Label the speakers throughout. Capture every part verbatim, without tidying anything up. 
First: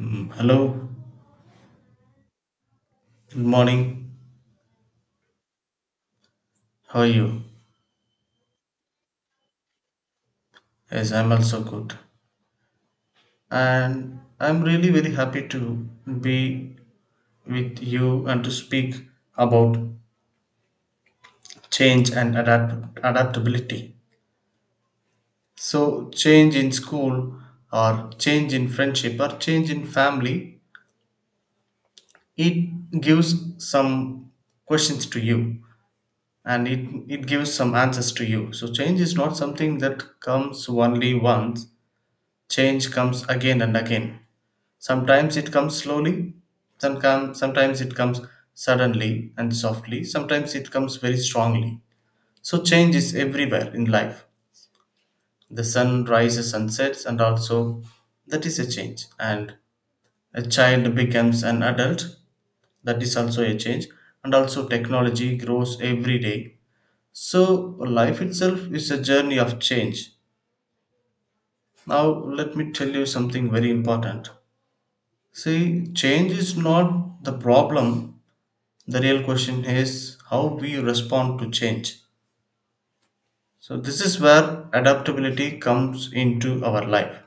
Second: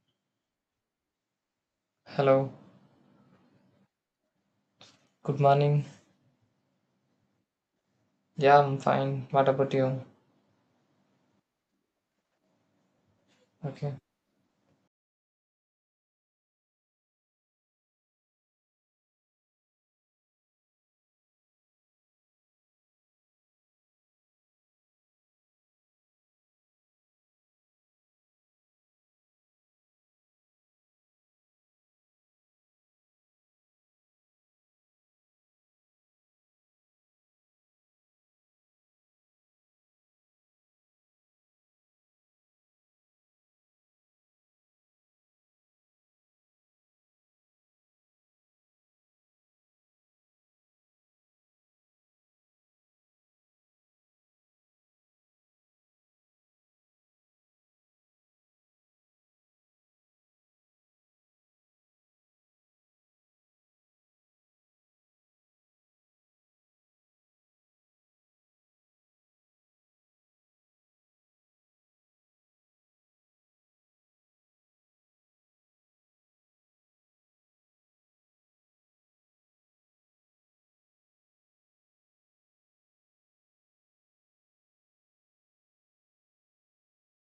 Speaker 1: Mm, Hello,
Speaker 2: Hello,
Speaker 1: good morning.
Speaker 2: good morning.
Speaker 1: How are you?
Speaker 2: Yeah, I'm fine. What about you?
Speaker 1: Yes, I'm also good.
Speaker 2: Okay.
Speaker 1: And I'm really very happy to be with you and to speak about change and adapt- adaptability. So, change in school, or change in friendship, or change in family, it gives some questions to you, and it, it gives some answers to you. So, change is not something that comes only once, change comes again and again. Sometimes it comes slowly, some come, sometimes it comes suddenly and softly, sometimes it comes very strongly. So change is everywhere in life. The sun rises and sets, and also that is a change. And a child becomes an adult, that is also a change. And also technology grows every day. So life itself is a journey of change. Now let me tell you something very important. See, change is not the problem, the real question is how we respond to change. So, this is where adaptability comes into our life.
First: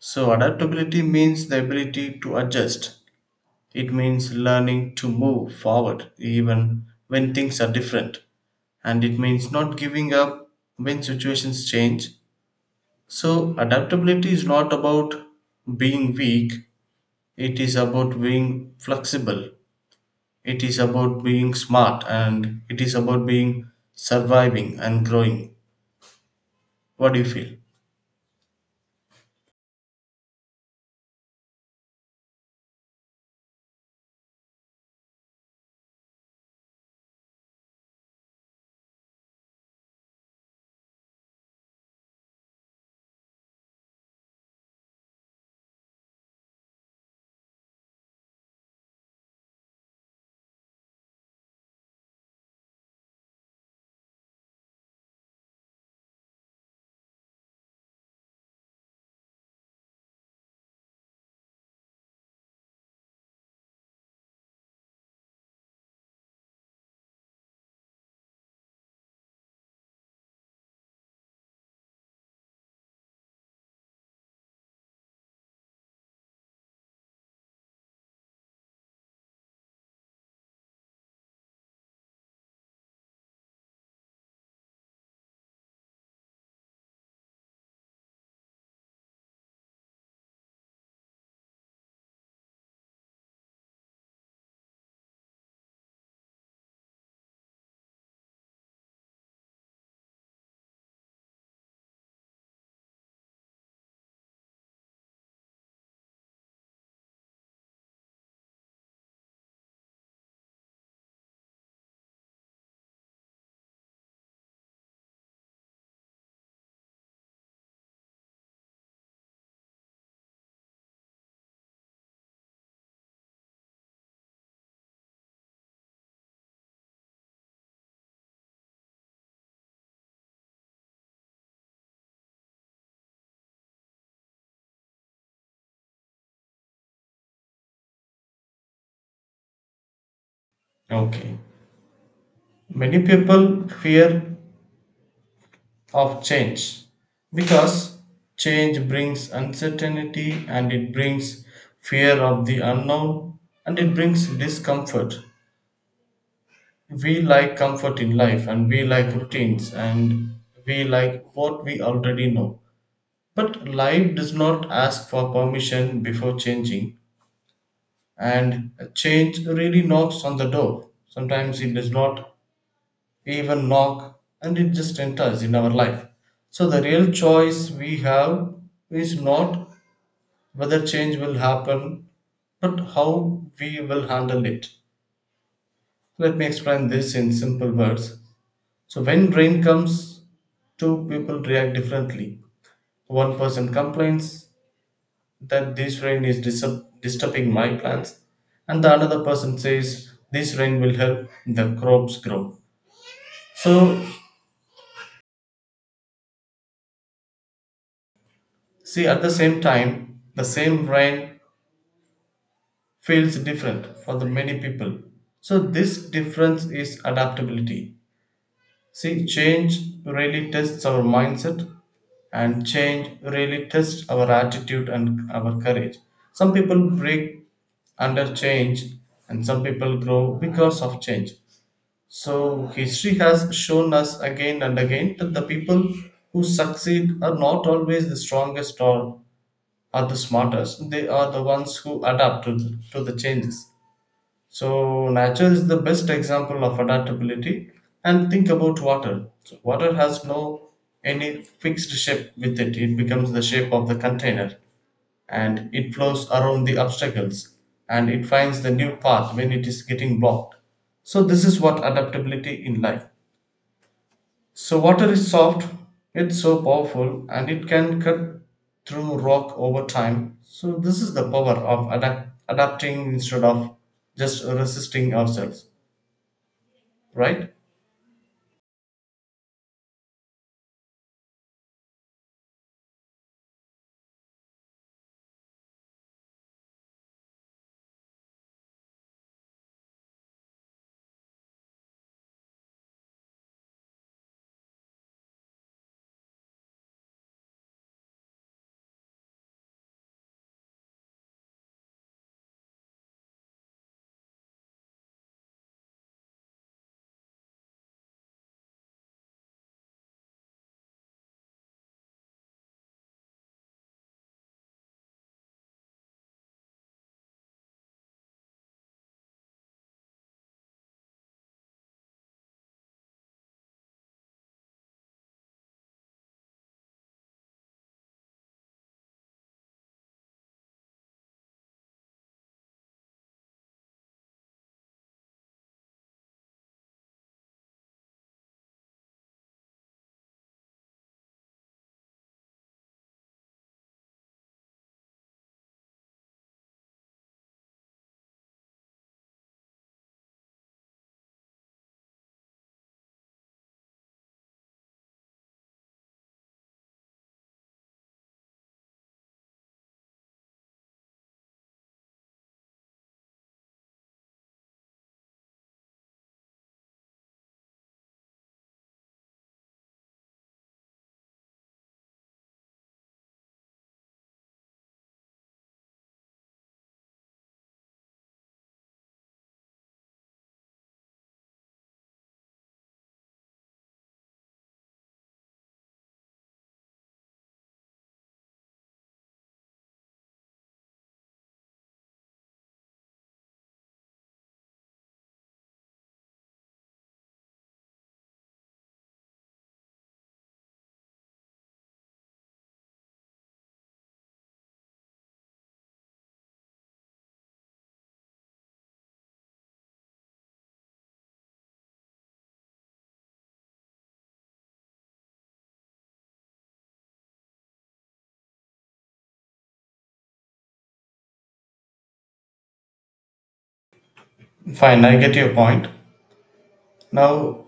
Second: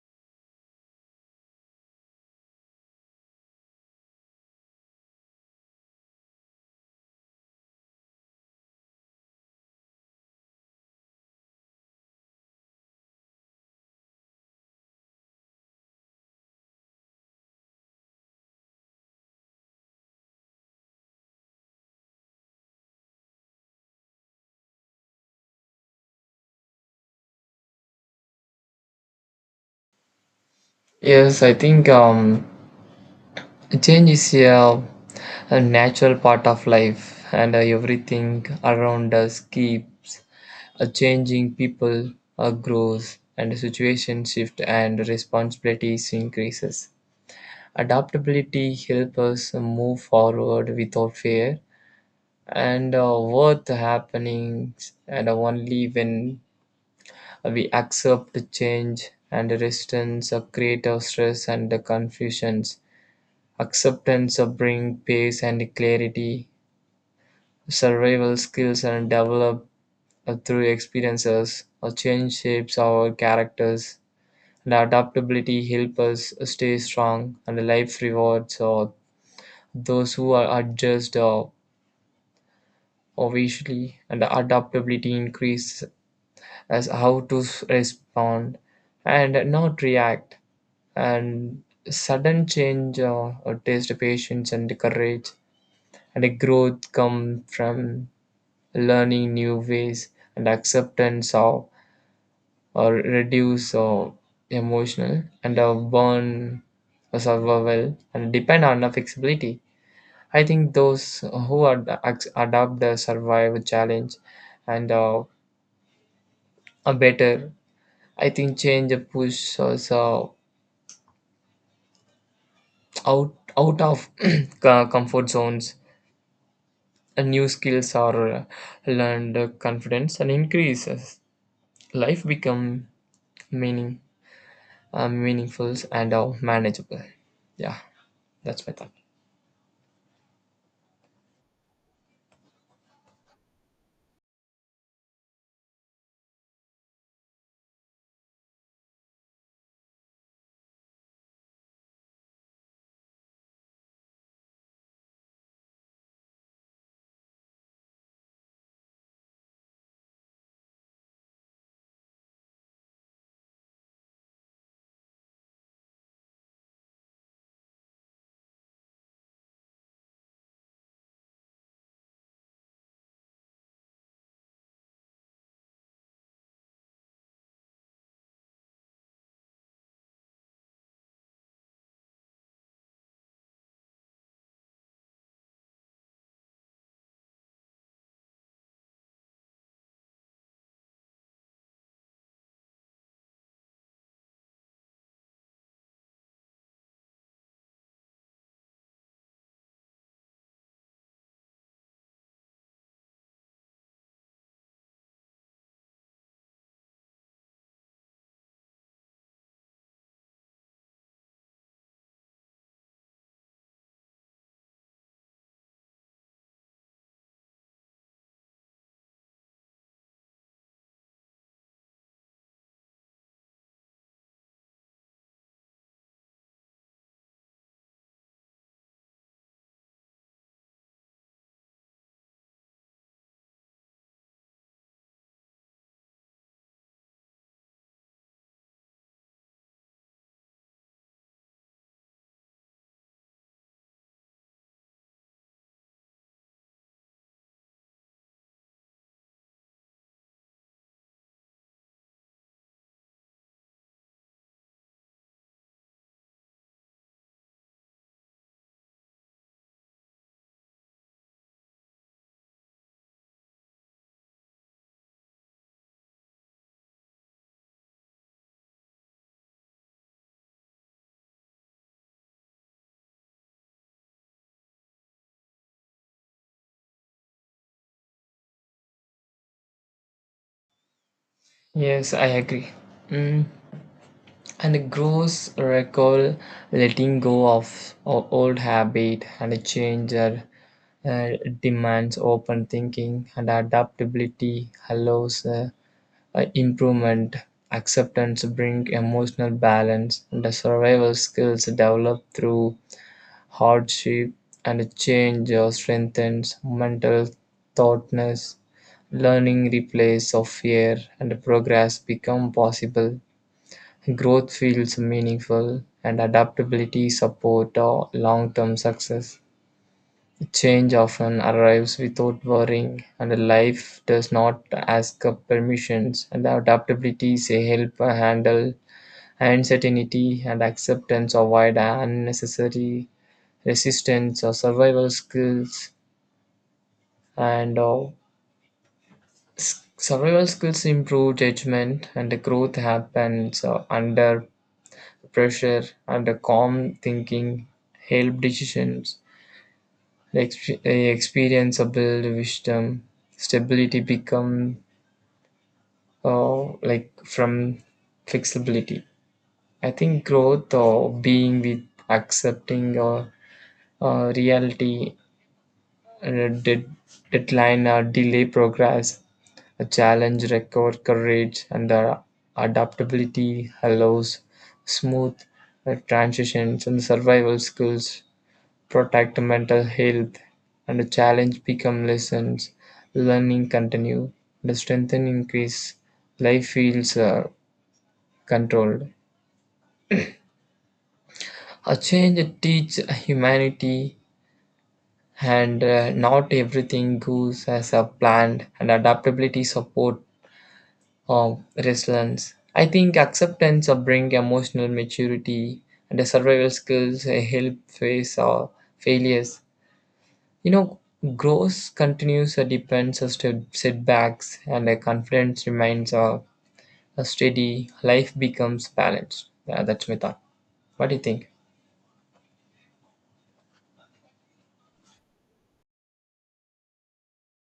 Speaker 1: So, adaptability means the ability to adjust, it means learning to move forward even when things are different, and it means not giving up when situations change. So, adaptability is not about being weak, it is about being flexible. It is about being smart and it is about being surviving and growing. What do you feel?
Speaker 2: Yes, I think um, change is a, a natural part of life, and uh, everything around us keeps uh, changing. People uh, grows, and the situation shift, and responsibilities increases. Adaptability helps us move forward without fear, and uh, worth happenings, and only when we accept change and resistance create our stress and confusions. Acceptance brings peace and clarity. Survival skills are developed uh, through experiences. A change shapes our characters. And adaptability helps us stay strong. And life rewards uh, those who are adjust uh, obviously. And adaptability increases as how to s- respond and not react. And sudden change uh, uh, taste patience and courage, and a growth come from learning new ways and acceptance of or reduce uh, emotional and uh, burn uh, survival and depend on the flexibility. I think those who ad- ac- adapt the survival challenge and uh, are better. I think change push us uh, out out of co- comfort zones, and new skills are uh, learned, uh, confidence and increases, life become meaning uh, meaningful and uh, manageable. Yeah, that's my thought.
Speaker 1: Okay. Many people fear of change because change brings uncertainty and it brings fear of the unknown and it brings discomfort. We like comfort in life and we like routines and we like what we already know. But life does not ask for permission before changing. And change really knocks on the door. Sometimes it does not even knock and it just enters in our life. So the real choice we have is not whether change will happen, but how we will handle it. Let me explain this in simple words. So when rain comes, two people react differently. One person complains that this rain is disturb- disturbing my plants, and the another person says this rain will help the crops grow. So see, at the same time, the same rain feels different for the many people. So this difference is adaptability. See, change really tests our mindset, and change really tests our attitude and our courage. Some people break under change, and some people grow because of change. So, history has shown us again and again that the people who succeed are not always the strongest or are the smartest. They are the ones who adapt to the, to the changes. So, nature is the best example of adaptability. And think about water. So, water has no any fixed shape with it, it becomes the shape of the container, and it flows around the obstacles, and it finds the new path when it is getting blocked. So, this is what adaptability in life. So water is soft, it's so powerful, and it can cut through rock over time. So this is the power of adapt- adapting instead of just resisting ourselves, right?
Speaker 2: Yes, I agree. Mm. And it grows recall letting go of o- old habit, and a change uh, uh, demands open thinking, and adaptability allows uh, uh, improvement. Acceptance bring emotional balance, and the survival skills developed through hardship, and change uh, strengthens mental thoughtness. Learning replaces of fear and progress become possible. Growth feels meaningful and adaptability support uh, long-term success. Change often arrives without warning, and life does not ask of permissions. And adaptability say help handle uncertainty, and acceptance avoid unnecessary resistance or survival skills, and uh, s- survival skills improve judgment, and the growth happens uh, under pressure, and the calm thinking help decisions. The exp- eh, experience of build wisdom, stability become uh, like from flexibility. I think growth or being with accepting or uh, reality, uh, dead, deadline or delay progress. A challenge record courage and uh, adaptability allows smooth uh, transitions, and survival skills protect mental health, and the challenge become lessons, learning continue, the strength increase, life feels uh, controlled. A change teach humanity, and uh, not everything goes as a planned, and adaptability support um, resilience. I think acceptance of bring emotional maturity, and the survival skills uh, help face our failures. You know, growth continues or depends on st- setbacks, and the confidence remains uh, a steady. Life becomes balanced. Yeah, that's my thought. What do you think?
Speaker 1: Fine, I get your point. Now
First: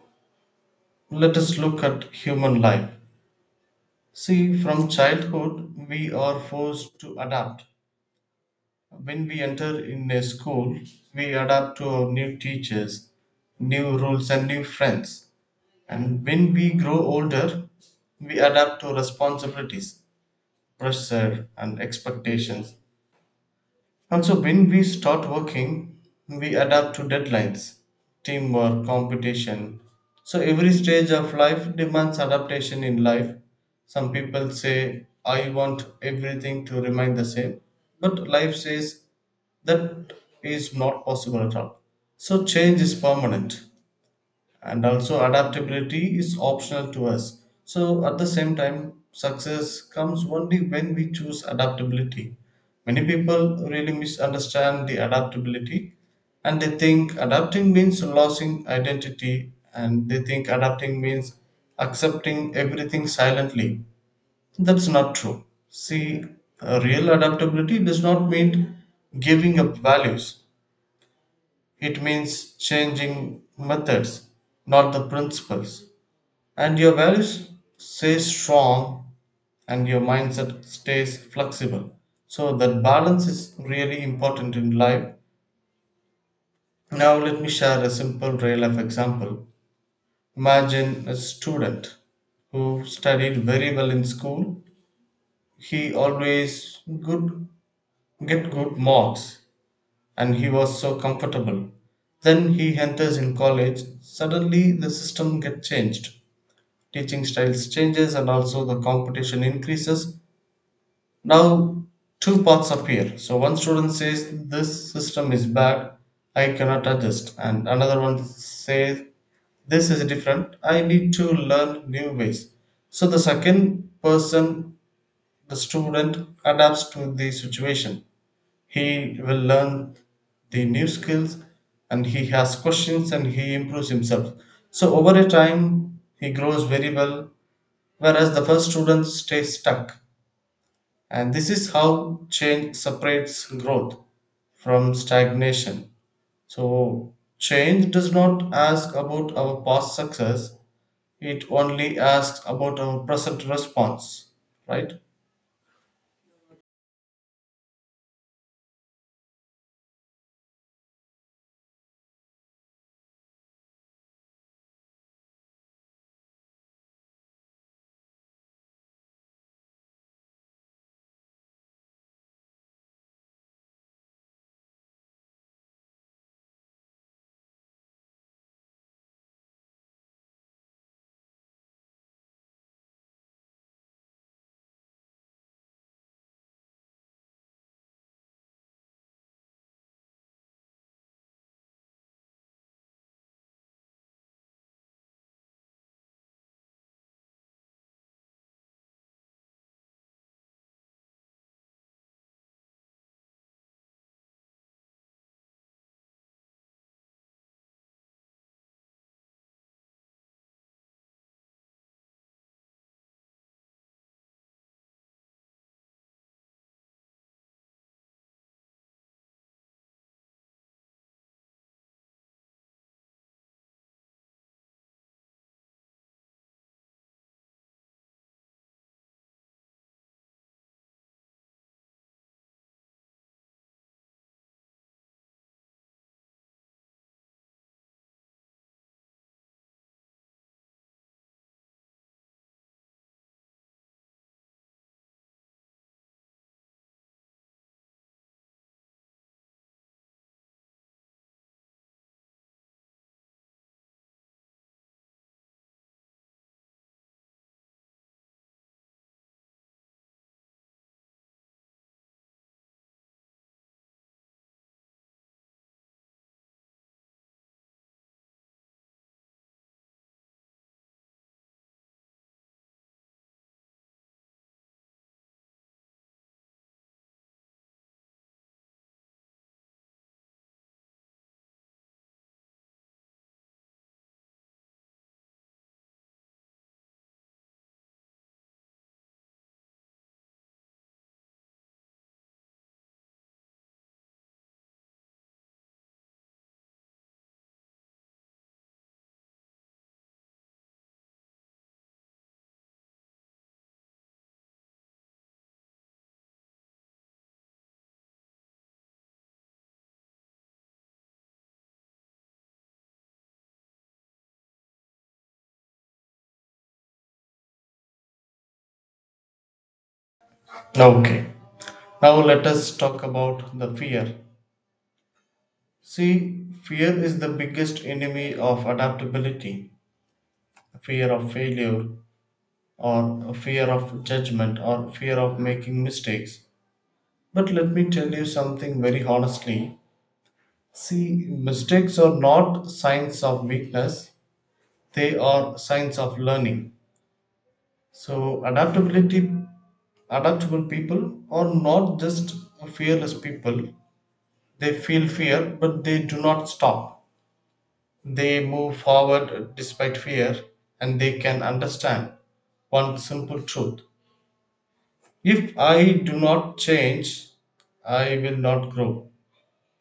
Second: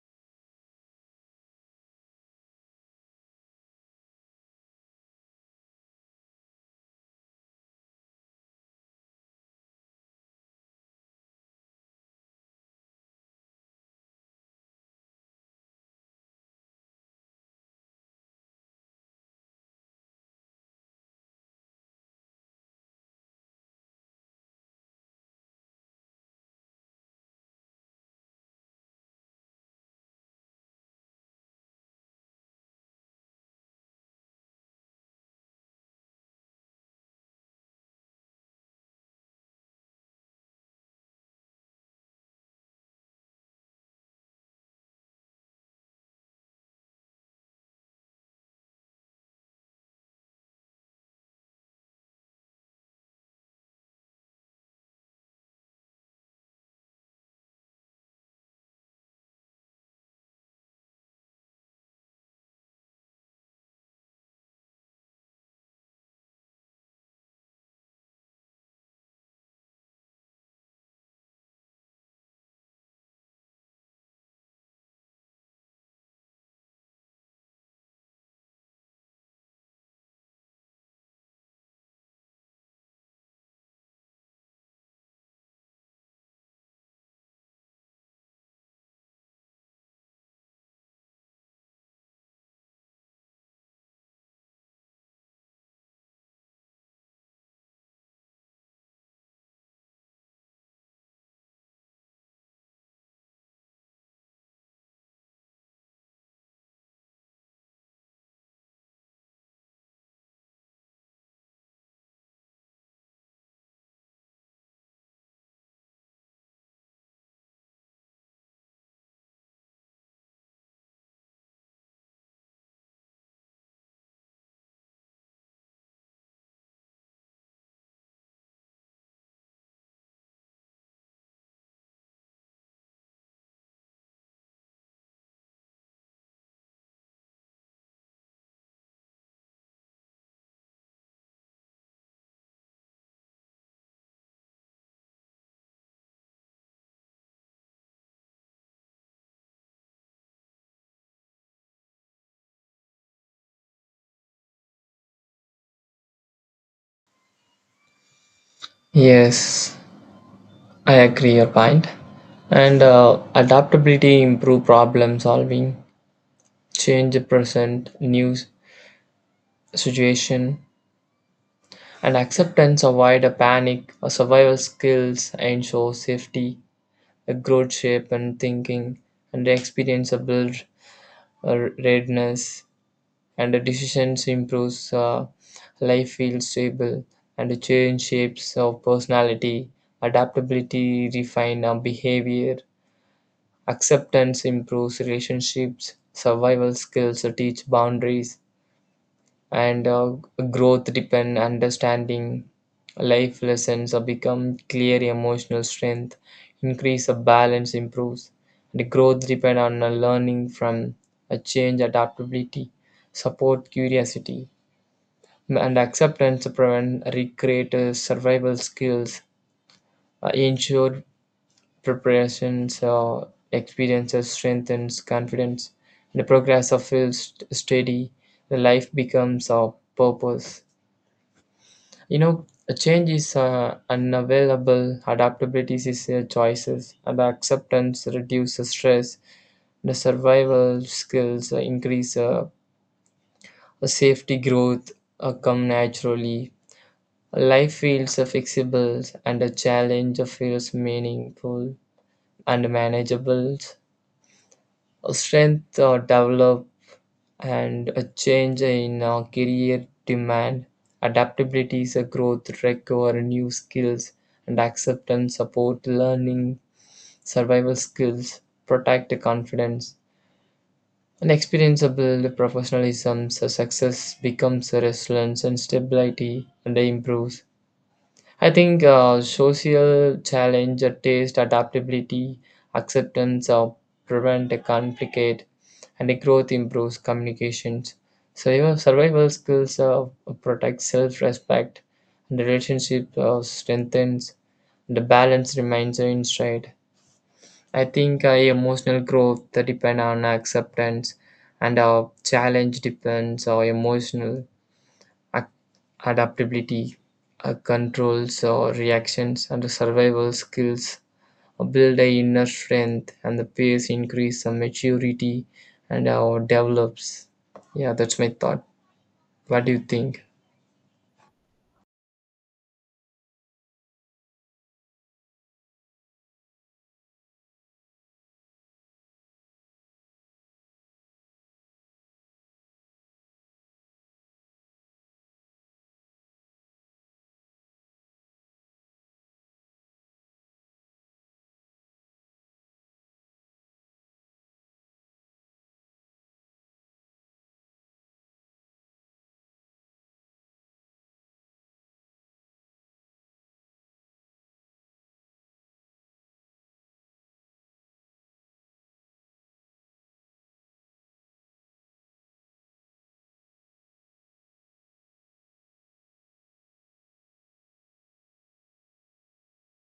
Speaker 1: let us look at human life. See, from childhood, we are forced to adapt. When we enter in a school, we adapt to our new teachers, new rules, and new friends. And when we grow older, we adapt to responsibilities, pressure, and expectations. Also, when we start working, we adapt to deadlines, teamwork, competition. So, every stage of life demands adaptation in life. Some people say, I want everything to remain the same. But life says that is not possible at all. So, change is permanent and also adaptability is optional to us. So at the same time, success comes only when we choose adaptability. Many people really misunderstand the adaptability, and they think adapting means losing identity, and they think adapting means accepting everything silently. That's not true. See, uh, real adaptability does not mean giving up values, it means changing methods, not the principles. And your values stay strong, and your mindset stays flexible. So that balance is really important in life. Now let me share a simple real life example. Imagine a student who studied very well in school. He always good get good marks, and he was so comfortable. Then he enters in college, suddenly the system gets changed, teaching styles changes, and also the competition increases. Now two paths appear. So one student says this system is bad, I cannot adjust, and another one says this is different, I need to learn new ways. So the second person, the student, adapts to the situation. He will learn the new skills and he has questions and he improves himself. So over a time, he grows very well, whereas the first student stays stuck. And this is how change separates growth from stagnation. So, change does not ask about our past success, it only asks about our present response, right?
Speaker 2: Yes, I agree your point. And uh, adaptability improve problem solving, change the present news situation. And acceptance avoid a panic, a survival skills ensure safety, a growth shape and thinking, and the experience a build a readiness, and the decisions improves, uh, life feels stable, and the change shapes of personality, adaptability refine our behavior, acceptance improves relationships, survival skills uh, teach boundaries, and uh, growth depend understanding, life lessons uh, become clear, emotional strength increase, a balance improves. The growth depend on uh, learning from a change, adaptability support curiosity, and acceptance prevent recreate uh, survival skills uh, ensure preparations, uh, experiences strengthens confidence, the progress of feels steady, the life becomes a purpose. You know, a change is uh, unavailable, adaptability is a choices, and acceptance reduces stress, the survival skills uh, increase, uh, the safety growth uh, come naturally. Life feels uh, flexible, and a challenge feels meaningful and manageable. Strength uh, develop, and a change in uh, career demand. Adaptability is a growth, recover new skills, and acceptance, support learning, survival skills, protect confidence. And experience build professionalism, so success becomes a resilience and stability and improves. I think uh, social challenge, uh, taste, adaptability, acceptance, uh, prevent, uh, complicate, and the growth improves communications. Survival survival skills uh, protect self-respect, and the relationship uh, strengthens, the balance remains in stride. I think uh, emotional growth that depend on acceptance, and our challenge depends on emotional ac- adaptability, uh, controls or reactions, and the survival skills build a inner strength, and the pace increase some maturity and our develops. Yeah, that's my thought. What do you think?
Speaker 1: Okay. Now, let us talk about the fear. See, fear is the biggest enemy of adaptability. Fear of failure, or fear of judgment, or fear of making mistakes. But let me tell you something very honestly. See, mistakes are not signs of weakness, they are signs of learning. So, adaptability, adaptable people are not just fearless people. They feel fear, but they do not stop. They move forward despite fear, and they can understand one simple truth. If I do not change, I will not grow.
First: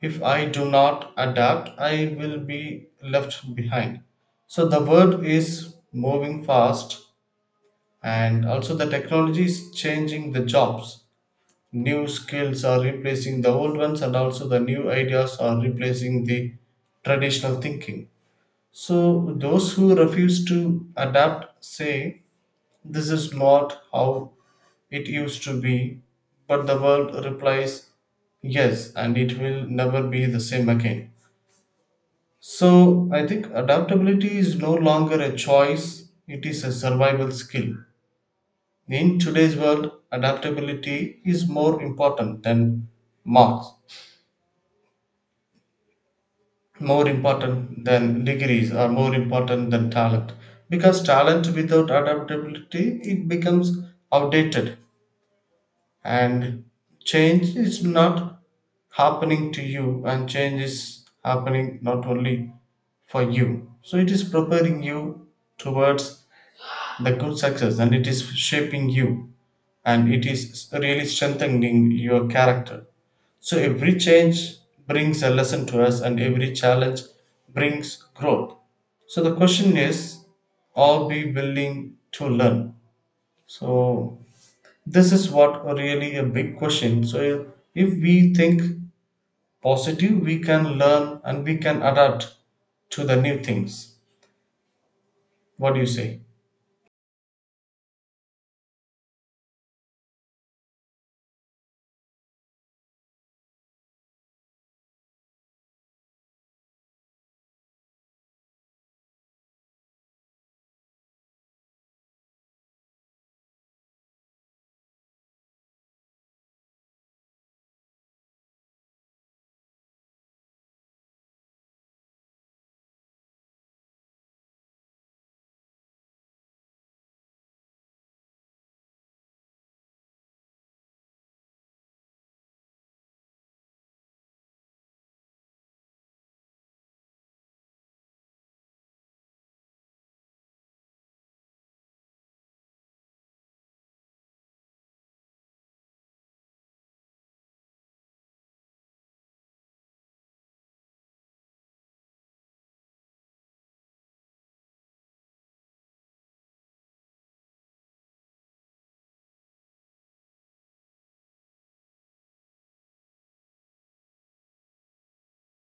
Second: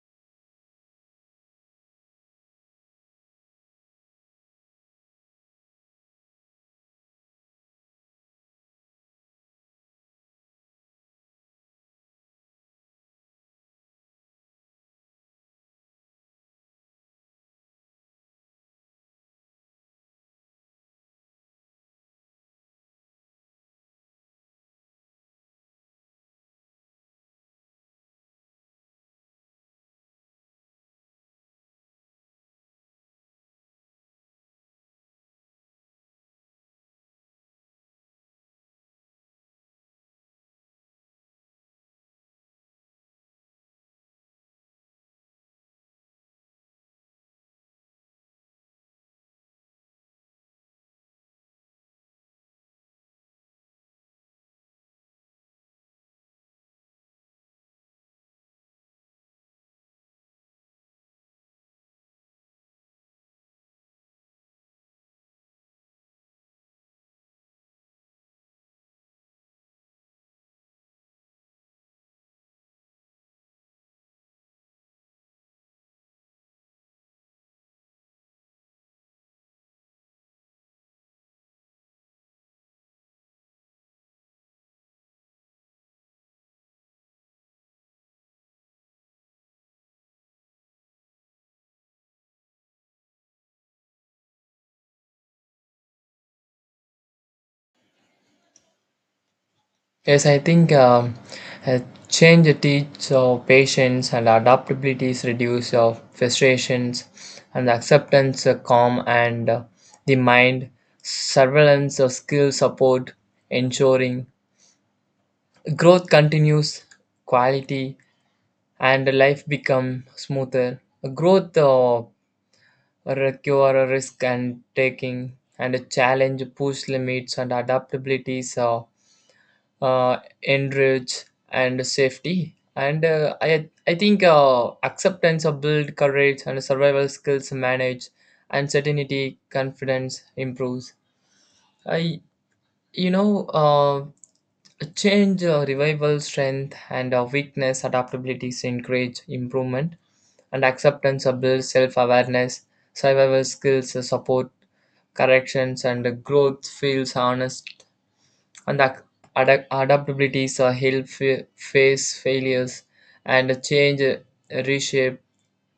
Speaker 1: If I do not adapt, I will be left behind. So the world is moving fast, and also the technology is changing the jobs. New skills are replacing the old ones, and also the new ideas are replacing the traditional thinking. So those who refuse to adapt say, this is not how it used to be. But the world replies, yes, and it will never be the same again. So I think adaptability is no longer a choice, it is a survival skill. In today's world, adaptability is more important than marks, more important than degrees, or more important than talent. Because talent without adaptability, it becomes outdated. And change is not happening to you, and change is happening not only for you. So it is preparing you towards the good success, and it is shaping you, and it is really strengthening your character. So every change brings a lesson to us, and every challenge brings growth. So the question is, are we willing to learn? So this is what really a big question. So if we think positive, we can learn and we can adapt to the new things. What do you say?
Speaker 2: Yes i think um, uh, change teach uh, patience and adaptabilities reduce uh, frustrations, and acceptance uh, calm and uh, the mind, surveillance of skill support ensuring growth continues quality, and life become smoother. Growth uh, require a risk and taking, and a challenge, push limits, and adaptabilities, uh, uh, enrich and safety. And uh, I, I think uh, acceptance of build courage, and survival skills manage uncertainty, confidence improves. I, you know, uh, change, uh, revival, strength, and uh, weakness, adaptabilities encourage improvement, and acceptance are built self-awareness, survival skills uh, support corrections, and uh, growth feels honest, and ac- adapt- adaptabilities are help fa- face failures, and uh, change uh, reshape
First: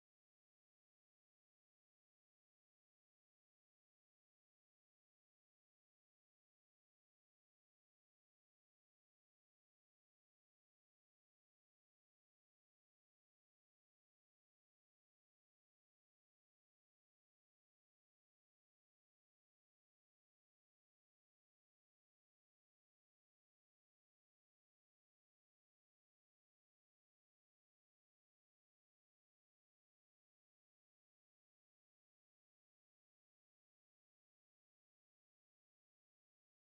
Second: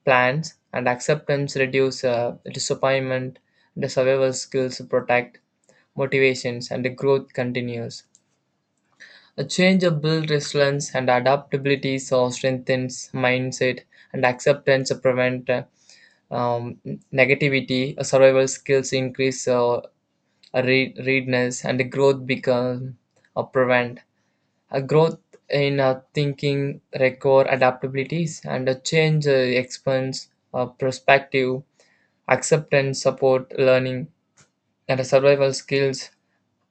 Speaker 2: plans, and acceptance reduce uh, disappointment, the survival skills protect motivations, and the growth continues. A change of build resilience, and adaptability so strengthens mindset, and acceptance prevent uh, um, negativity, uh, survival skills increase, uh, uh, re- readiness, and the growth become a prevent. A growth in uh, thinking require adaptabilities, and a change uh, expands uh, perspective, acceptance, support, learning, and uh, survival skills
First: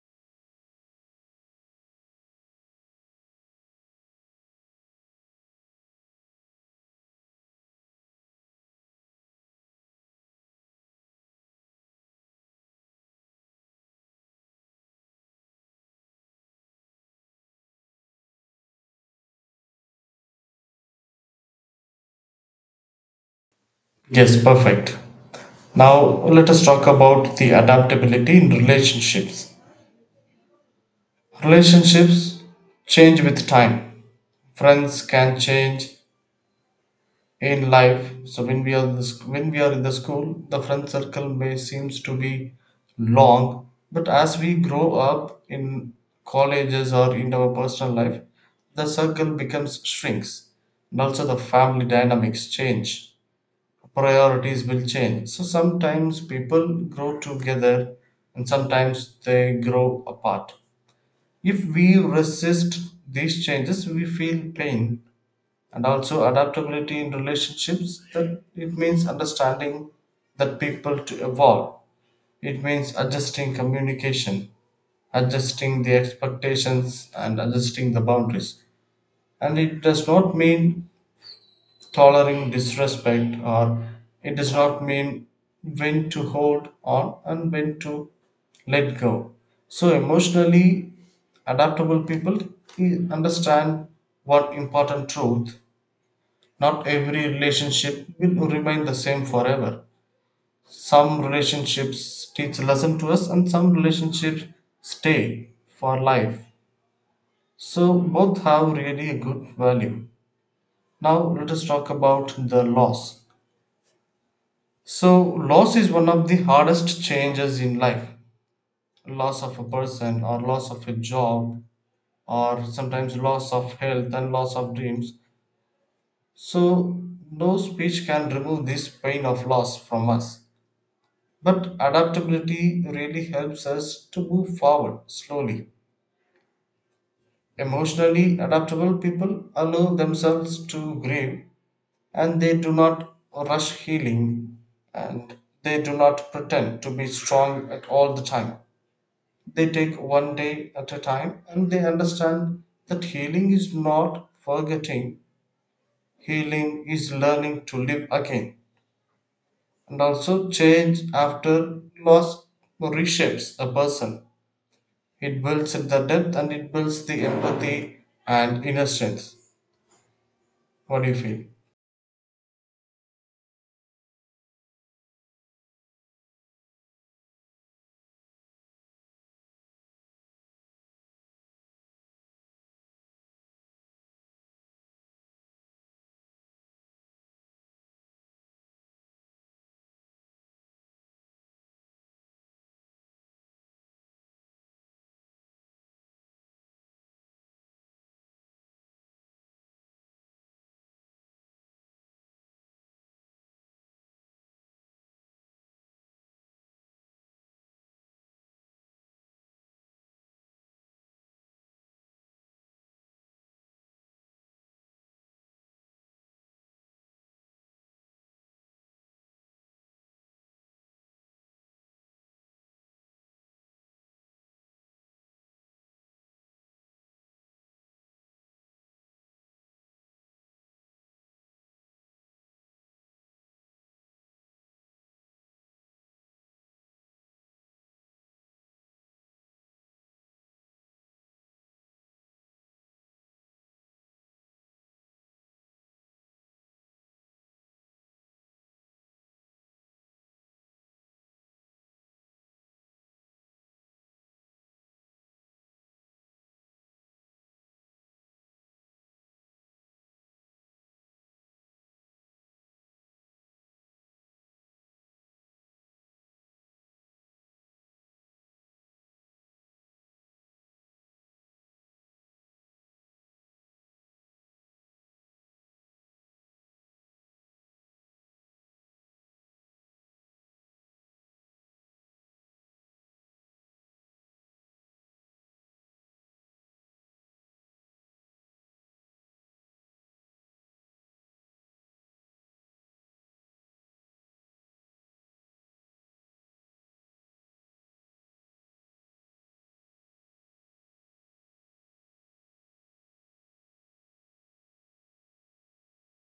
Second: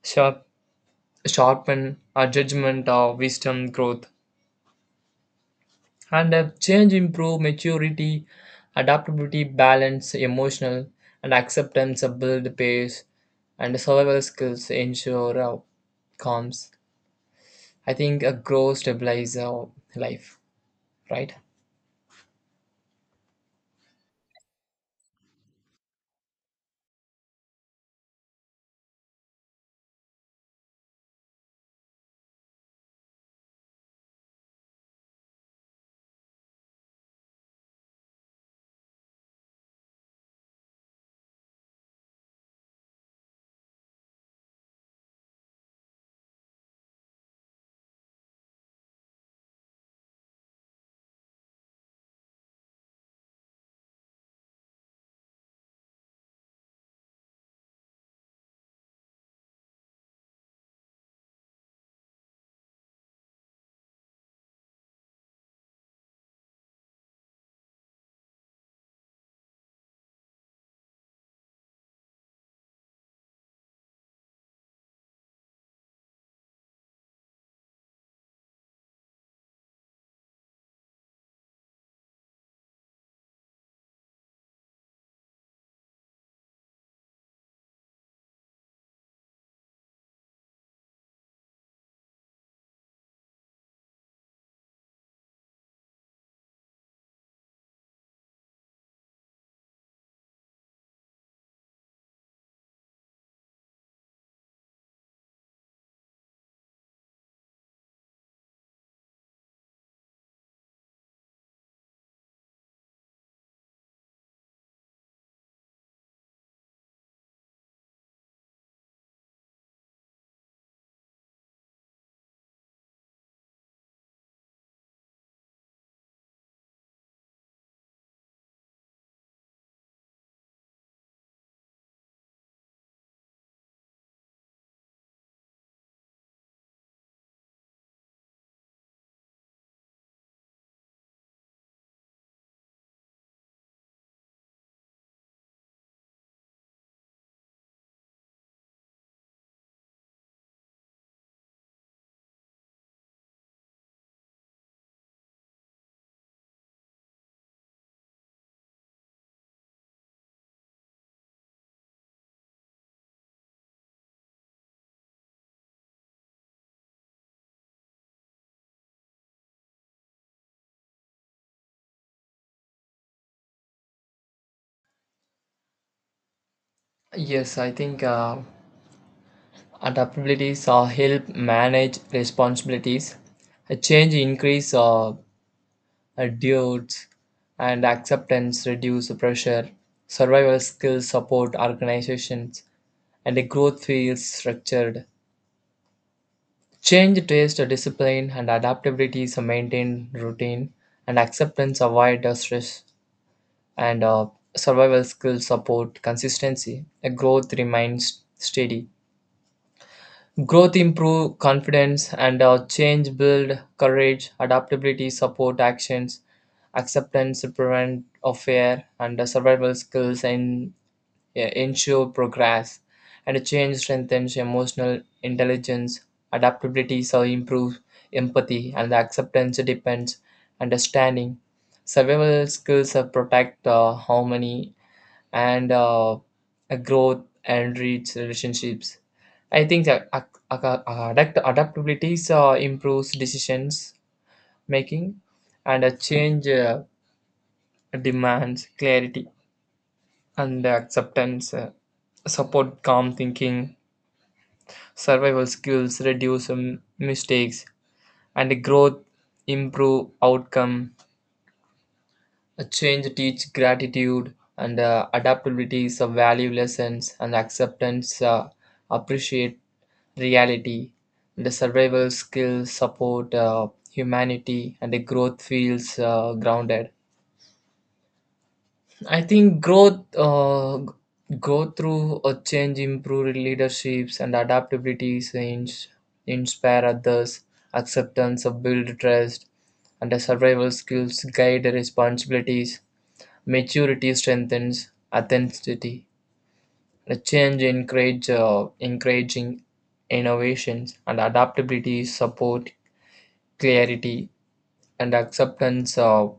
Speaker 2: sharp, sharpen our judgment, our wisdom, growth. And uh, change improve maturity, adaptability balance emotional, and acceptance uh, build pace, and survival skills ensure uh, calms. I think a growth stabilize uh, life, right?
Speaker 1: Yes, perfect. Now let us talk about the adaptability in relationships. Relationships change with time. Friends can change in life. So when we are the, sc- when we are in the school, the friend circle may seems to be long, but as we grow up in colleges or in our personal life, the circle becomes shrinks, and also the family dynamics change. Priorities will change. So sometimes people grow together and sometimes they grow apart. If we resist these changes, we feel pain. And also adaptability in relationships that it means understanding that people to evolve. It means adjusting communication, adjusting the expectations, and adjusting the boundaries. And it does not mean tolerating disrespect, or it does not mean when to hold on and when to let go. So emotionally adaptable people eh, understand one important truth. Not every relationship will remain the same forever. Some relationships teach lesson to us, and some relationships stay for life. So both have really a good value. Now let us talk about the loss. So, loss is one of the hardest changes in life. Loss of a person, or loss of a job, or sometimes loss of health and loss of dreams. So, no speech can remove this pain of loss from us. But adaptability really helps us to move forward slowly. Emotionally adaptable people allow themselves to grieve, and they do not rush healing, and they do not pretend to be strong at all the time. They take one day at a time and they understand that healing is not forgetting, healing is learning to live again. And also, change after loss reshapes a person. It builds the depth and it builds the empathy and inner strength. What do you feel?
Speaker 2: Yes i think uh, adaptabilities uh, help manage responsibilities, a change increase uh, uh, duties, and acceptance reduce pressure, survival skills support organizations, and a growth feels structured. Change, taste, discipline, and adaptability is a maintained routine, and acceptance, avoid stress, and uh, survival skills support consistency. A growth remains steady. Growth improve confidence, and uh, change build courage. Adaptability support actions. Acceptance prevent of fear, and uh, survival skills, and yeah, ensure progress, and change strengthens emotional intelligence. Adaptability so improves empathy, and the acceptance depends understanding. Survival skills uh, protect uh, harmony, and uh, a growth and reach relationships. I think that ac- ac- adapt- adaptability uh, improves decisions making, and a change uh, demands clarity and acceptance. Uh, support calm thinking, survival skills reduce um, mistakes, and growth improve outcome. A change teach gratitude, and uh, adaptability is a value lessons, and acceptance uh, appreciate reality, the survival skills support uh, humanity, and the growth feels uh, grounded. I think growth uh, go through a change, improved leaderships, and adaptability, change, inspire others, acceptance of build trust, and the survival skills guide the responsibilities. Maturity strengthens authenticity. The change encourage uh, encouraging innovations, and adaptability support clarity, and acceptance of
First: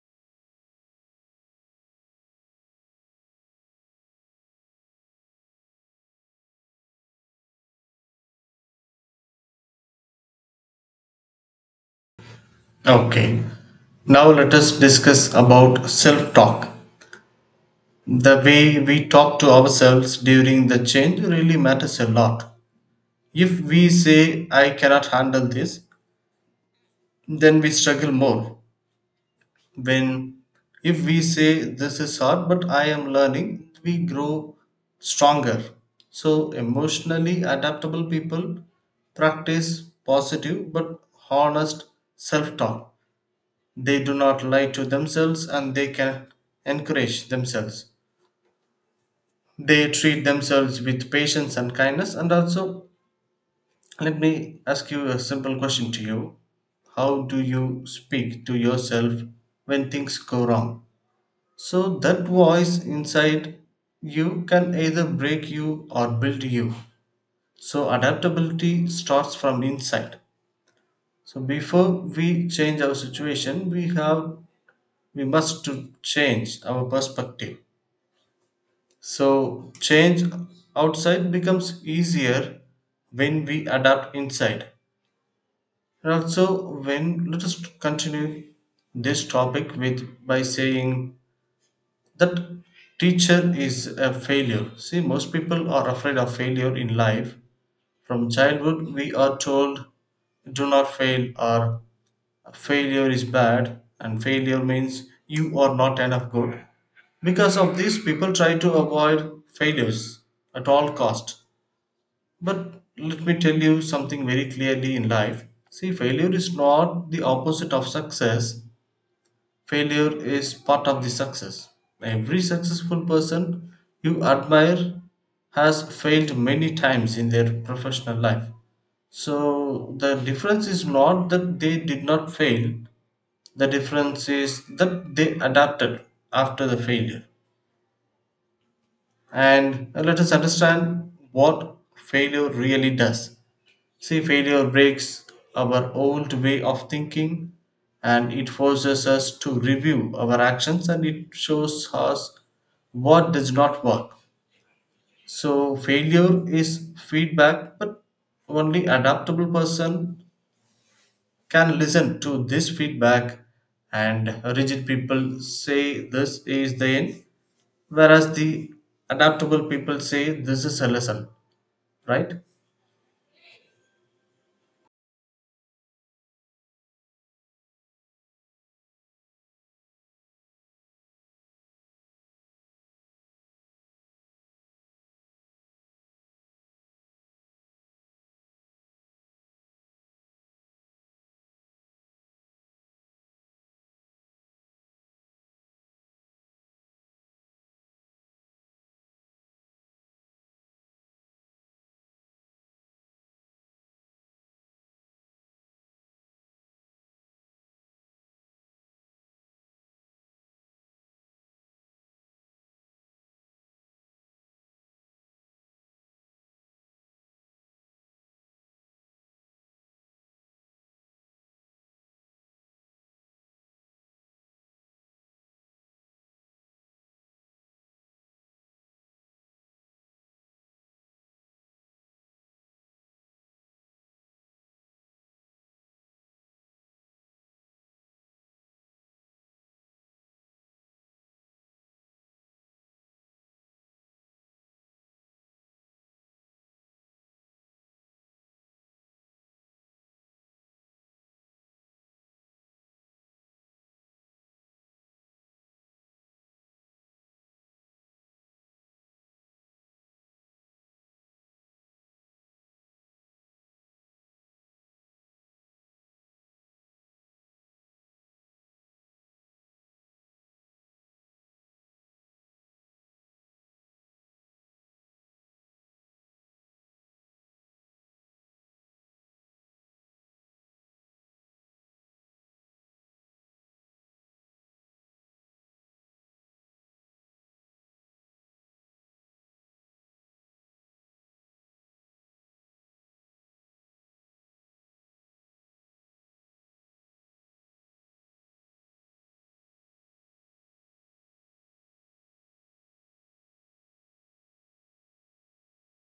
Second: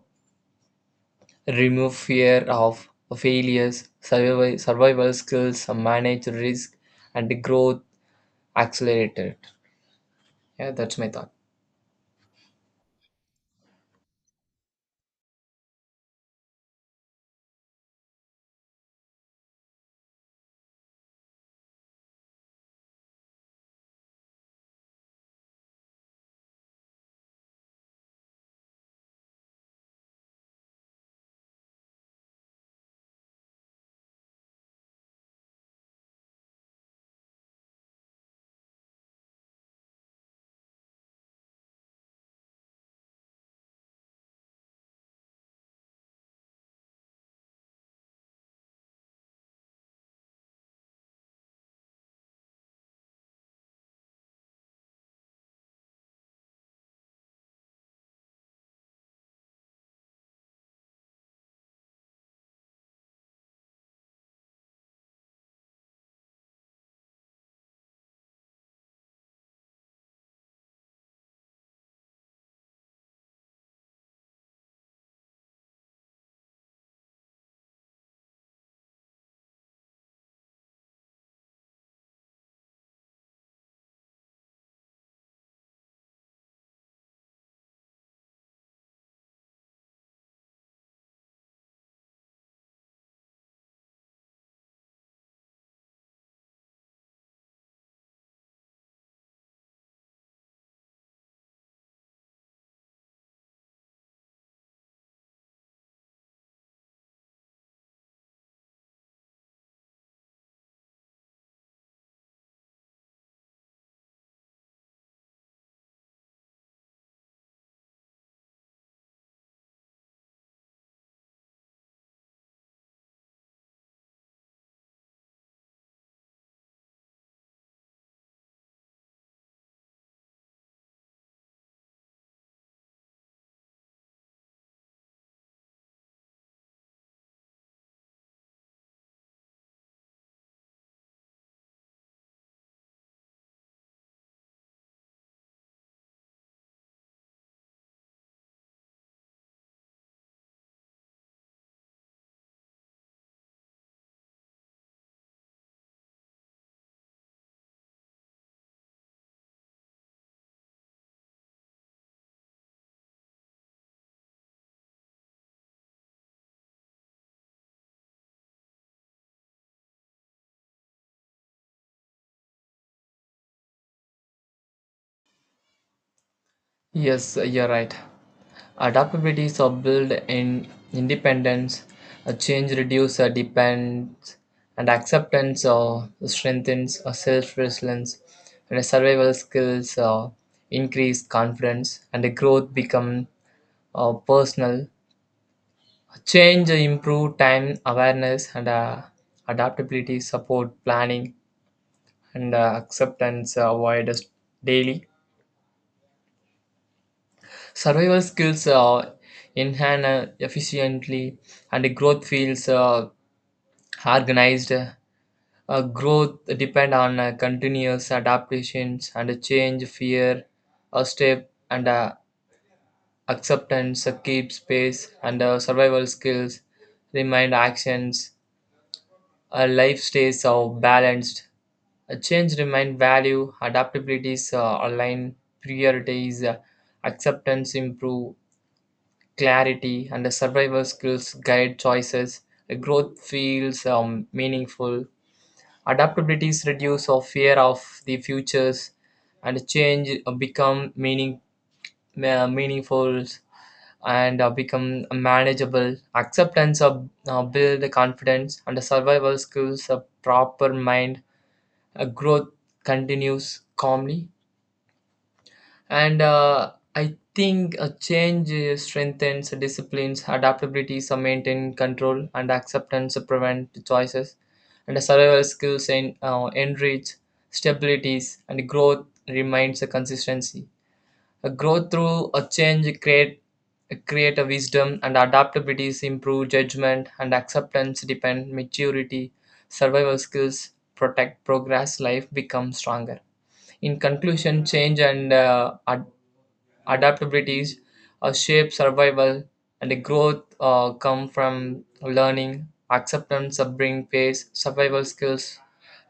Speaker 2: remove fear of failures, survival, survival skills, manage risk, and growth accelerated. Yeah, that's my thought.
Speaker 1: Okay. Now let us discuss about self-talk. The way we talk to ourselves during the change really matters a lot. If we say, I cannot handle this, then we struggle more. When if we say, this is hard, but I am learning, we grow stronger. So, emotionally adaptable people practice positive but honest self talk. They do not lie to themselves and they can encourage themselves. They treat themselves with patience and kindness. And also, let me ask you a simple question to you. How do you speak to yourself when things go wrong? So that voice inside you can either break you or build you. So adaptability starts from inside. So before we change our situation, we have we must to change our perspective. So change outside becomes easier when we adapt inside. And also, when let us continue this topic with by saying that teacher is a failure. See, most people are afraid of failure in life. From childhood, we are told, "Do not fail," or "Failure is bad," and failure means you are not enough good. Because of this, people try to avoid failures at all cost. But let me tell you something very clearly in life. See, failure is not the opposite of success, failure is part of the success. Every successful person you admire has failed many times in their professional life. So, the difference is not that they did not fail, the difference is that they adapted after the failure. And uh, let us understand what failure really does. See, failure breaks our old way of thinking, and it forces us to review our actions, and it shows us what does not work. So, failure is feedback, but only adaptable person can listen to this feedback. And rigid people say this is the end, whereas the adaptable people say this is a lesson, right?
Speaker 2: Yes, you're right. Adaptabilities are built in independence, a change reduces a depends, and acceptance uh, strengthens a self resilience, and survival skills uh, increase confidence, and the growth become uh, personal. Change, improve time awareness, and uh, adaptability, support planning, and uh, acceptance, uh, avoid us daily. Survival skills uh, enhance uh, efficiently, and growth feels uh, organized. Uh, growth depend on uh, continuous adaptations, and change, fear, a step, and uh, acceptance, uh, keep space, and uh, survival skills, remind actions. Uh, life stays uh, balanced. A change remind value, adaptabilities, uh, align priorities, uh, acceptance improve clarity, and the survival skills guide choices. The growth feels um, meaningful. Adaptabilities reduce our fear of the futures, and change uh, become meaning uh, meaningful and uh, become manageable. Acceptance uh, uh, build confidence, and the survival skills a proper mind. Uh, growth continues calmly. And uh, I think a change uh, strengthens disciplines, adaptability, are maintained control, and acceptance prevent choices. And the survival skills en- uh, enrich stabilities, and growth remains a consistency. A growth through a change create create a wisdom, and adaptabilities improve judgment, and acceptance depend maturity, survival skills protect progress, life becomes stronger. In conclusion, change and uh, ad- adaptabilities, a shape survival, and a growth uh, come from learning, acceptance, bring pace, survival skills,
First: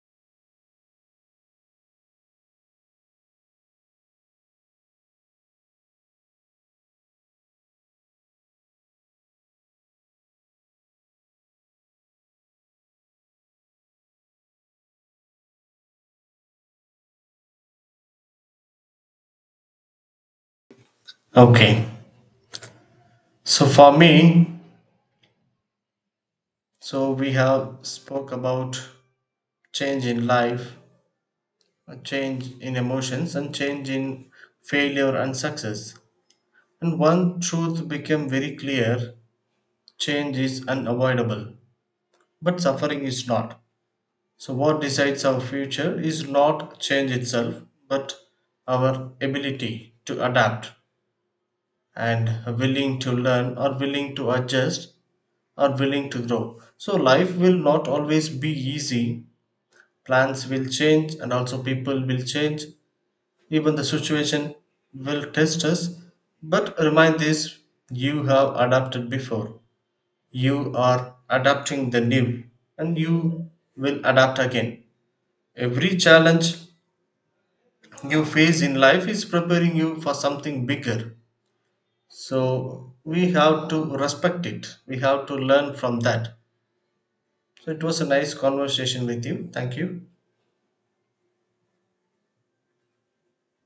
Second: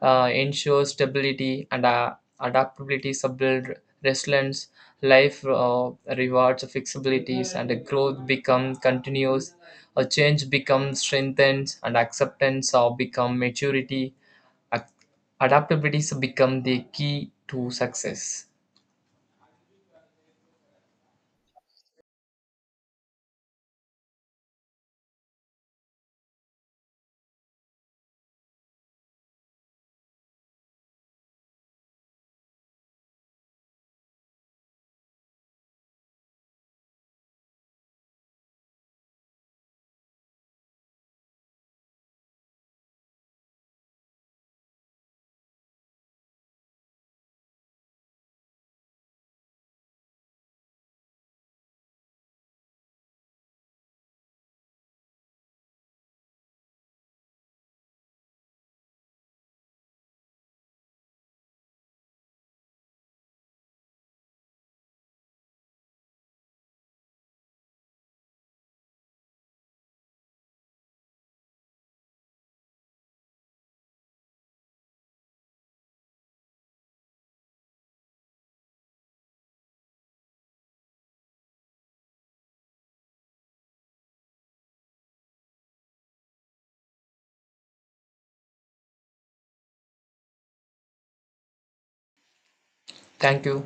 Speaker 2: uh, ensure stability, and uh, adaptability, build resilience, life uh, rewards flexibilities, and a growth become continuous. A change becomes strengthened, and acceptance or become maturity. Ac- Adaptabilities become the key to success.
Speaker 1: Okay. So for me, so we have spoke about change in life, a change in emotions, and change in failure and success. And one truth became very clear: change is unavoidable, but suffering is not. So what decides our future is not change itself, but our ability to adapt and willing to learn, or willing to adjust, or willing to grow. So life will not always be easy. Plans will change, and also people will change. Even the situation will test us. But remind this: you have adapted before, you are adapting the new, and you will adapt again. Every challenge you face in life is preparing you for something bigger. So we have to respect it, we have to learn from that. So it was a nice conversation with you. Thank you.
Speaker 2: Thank you.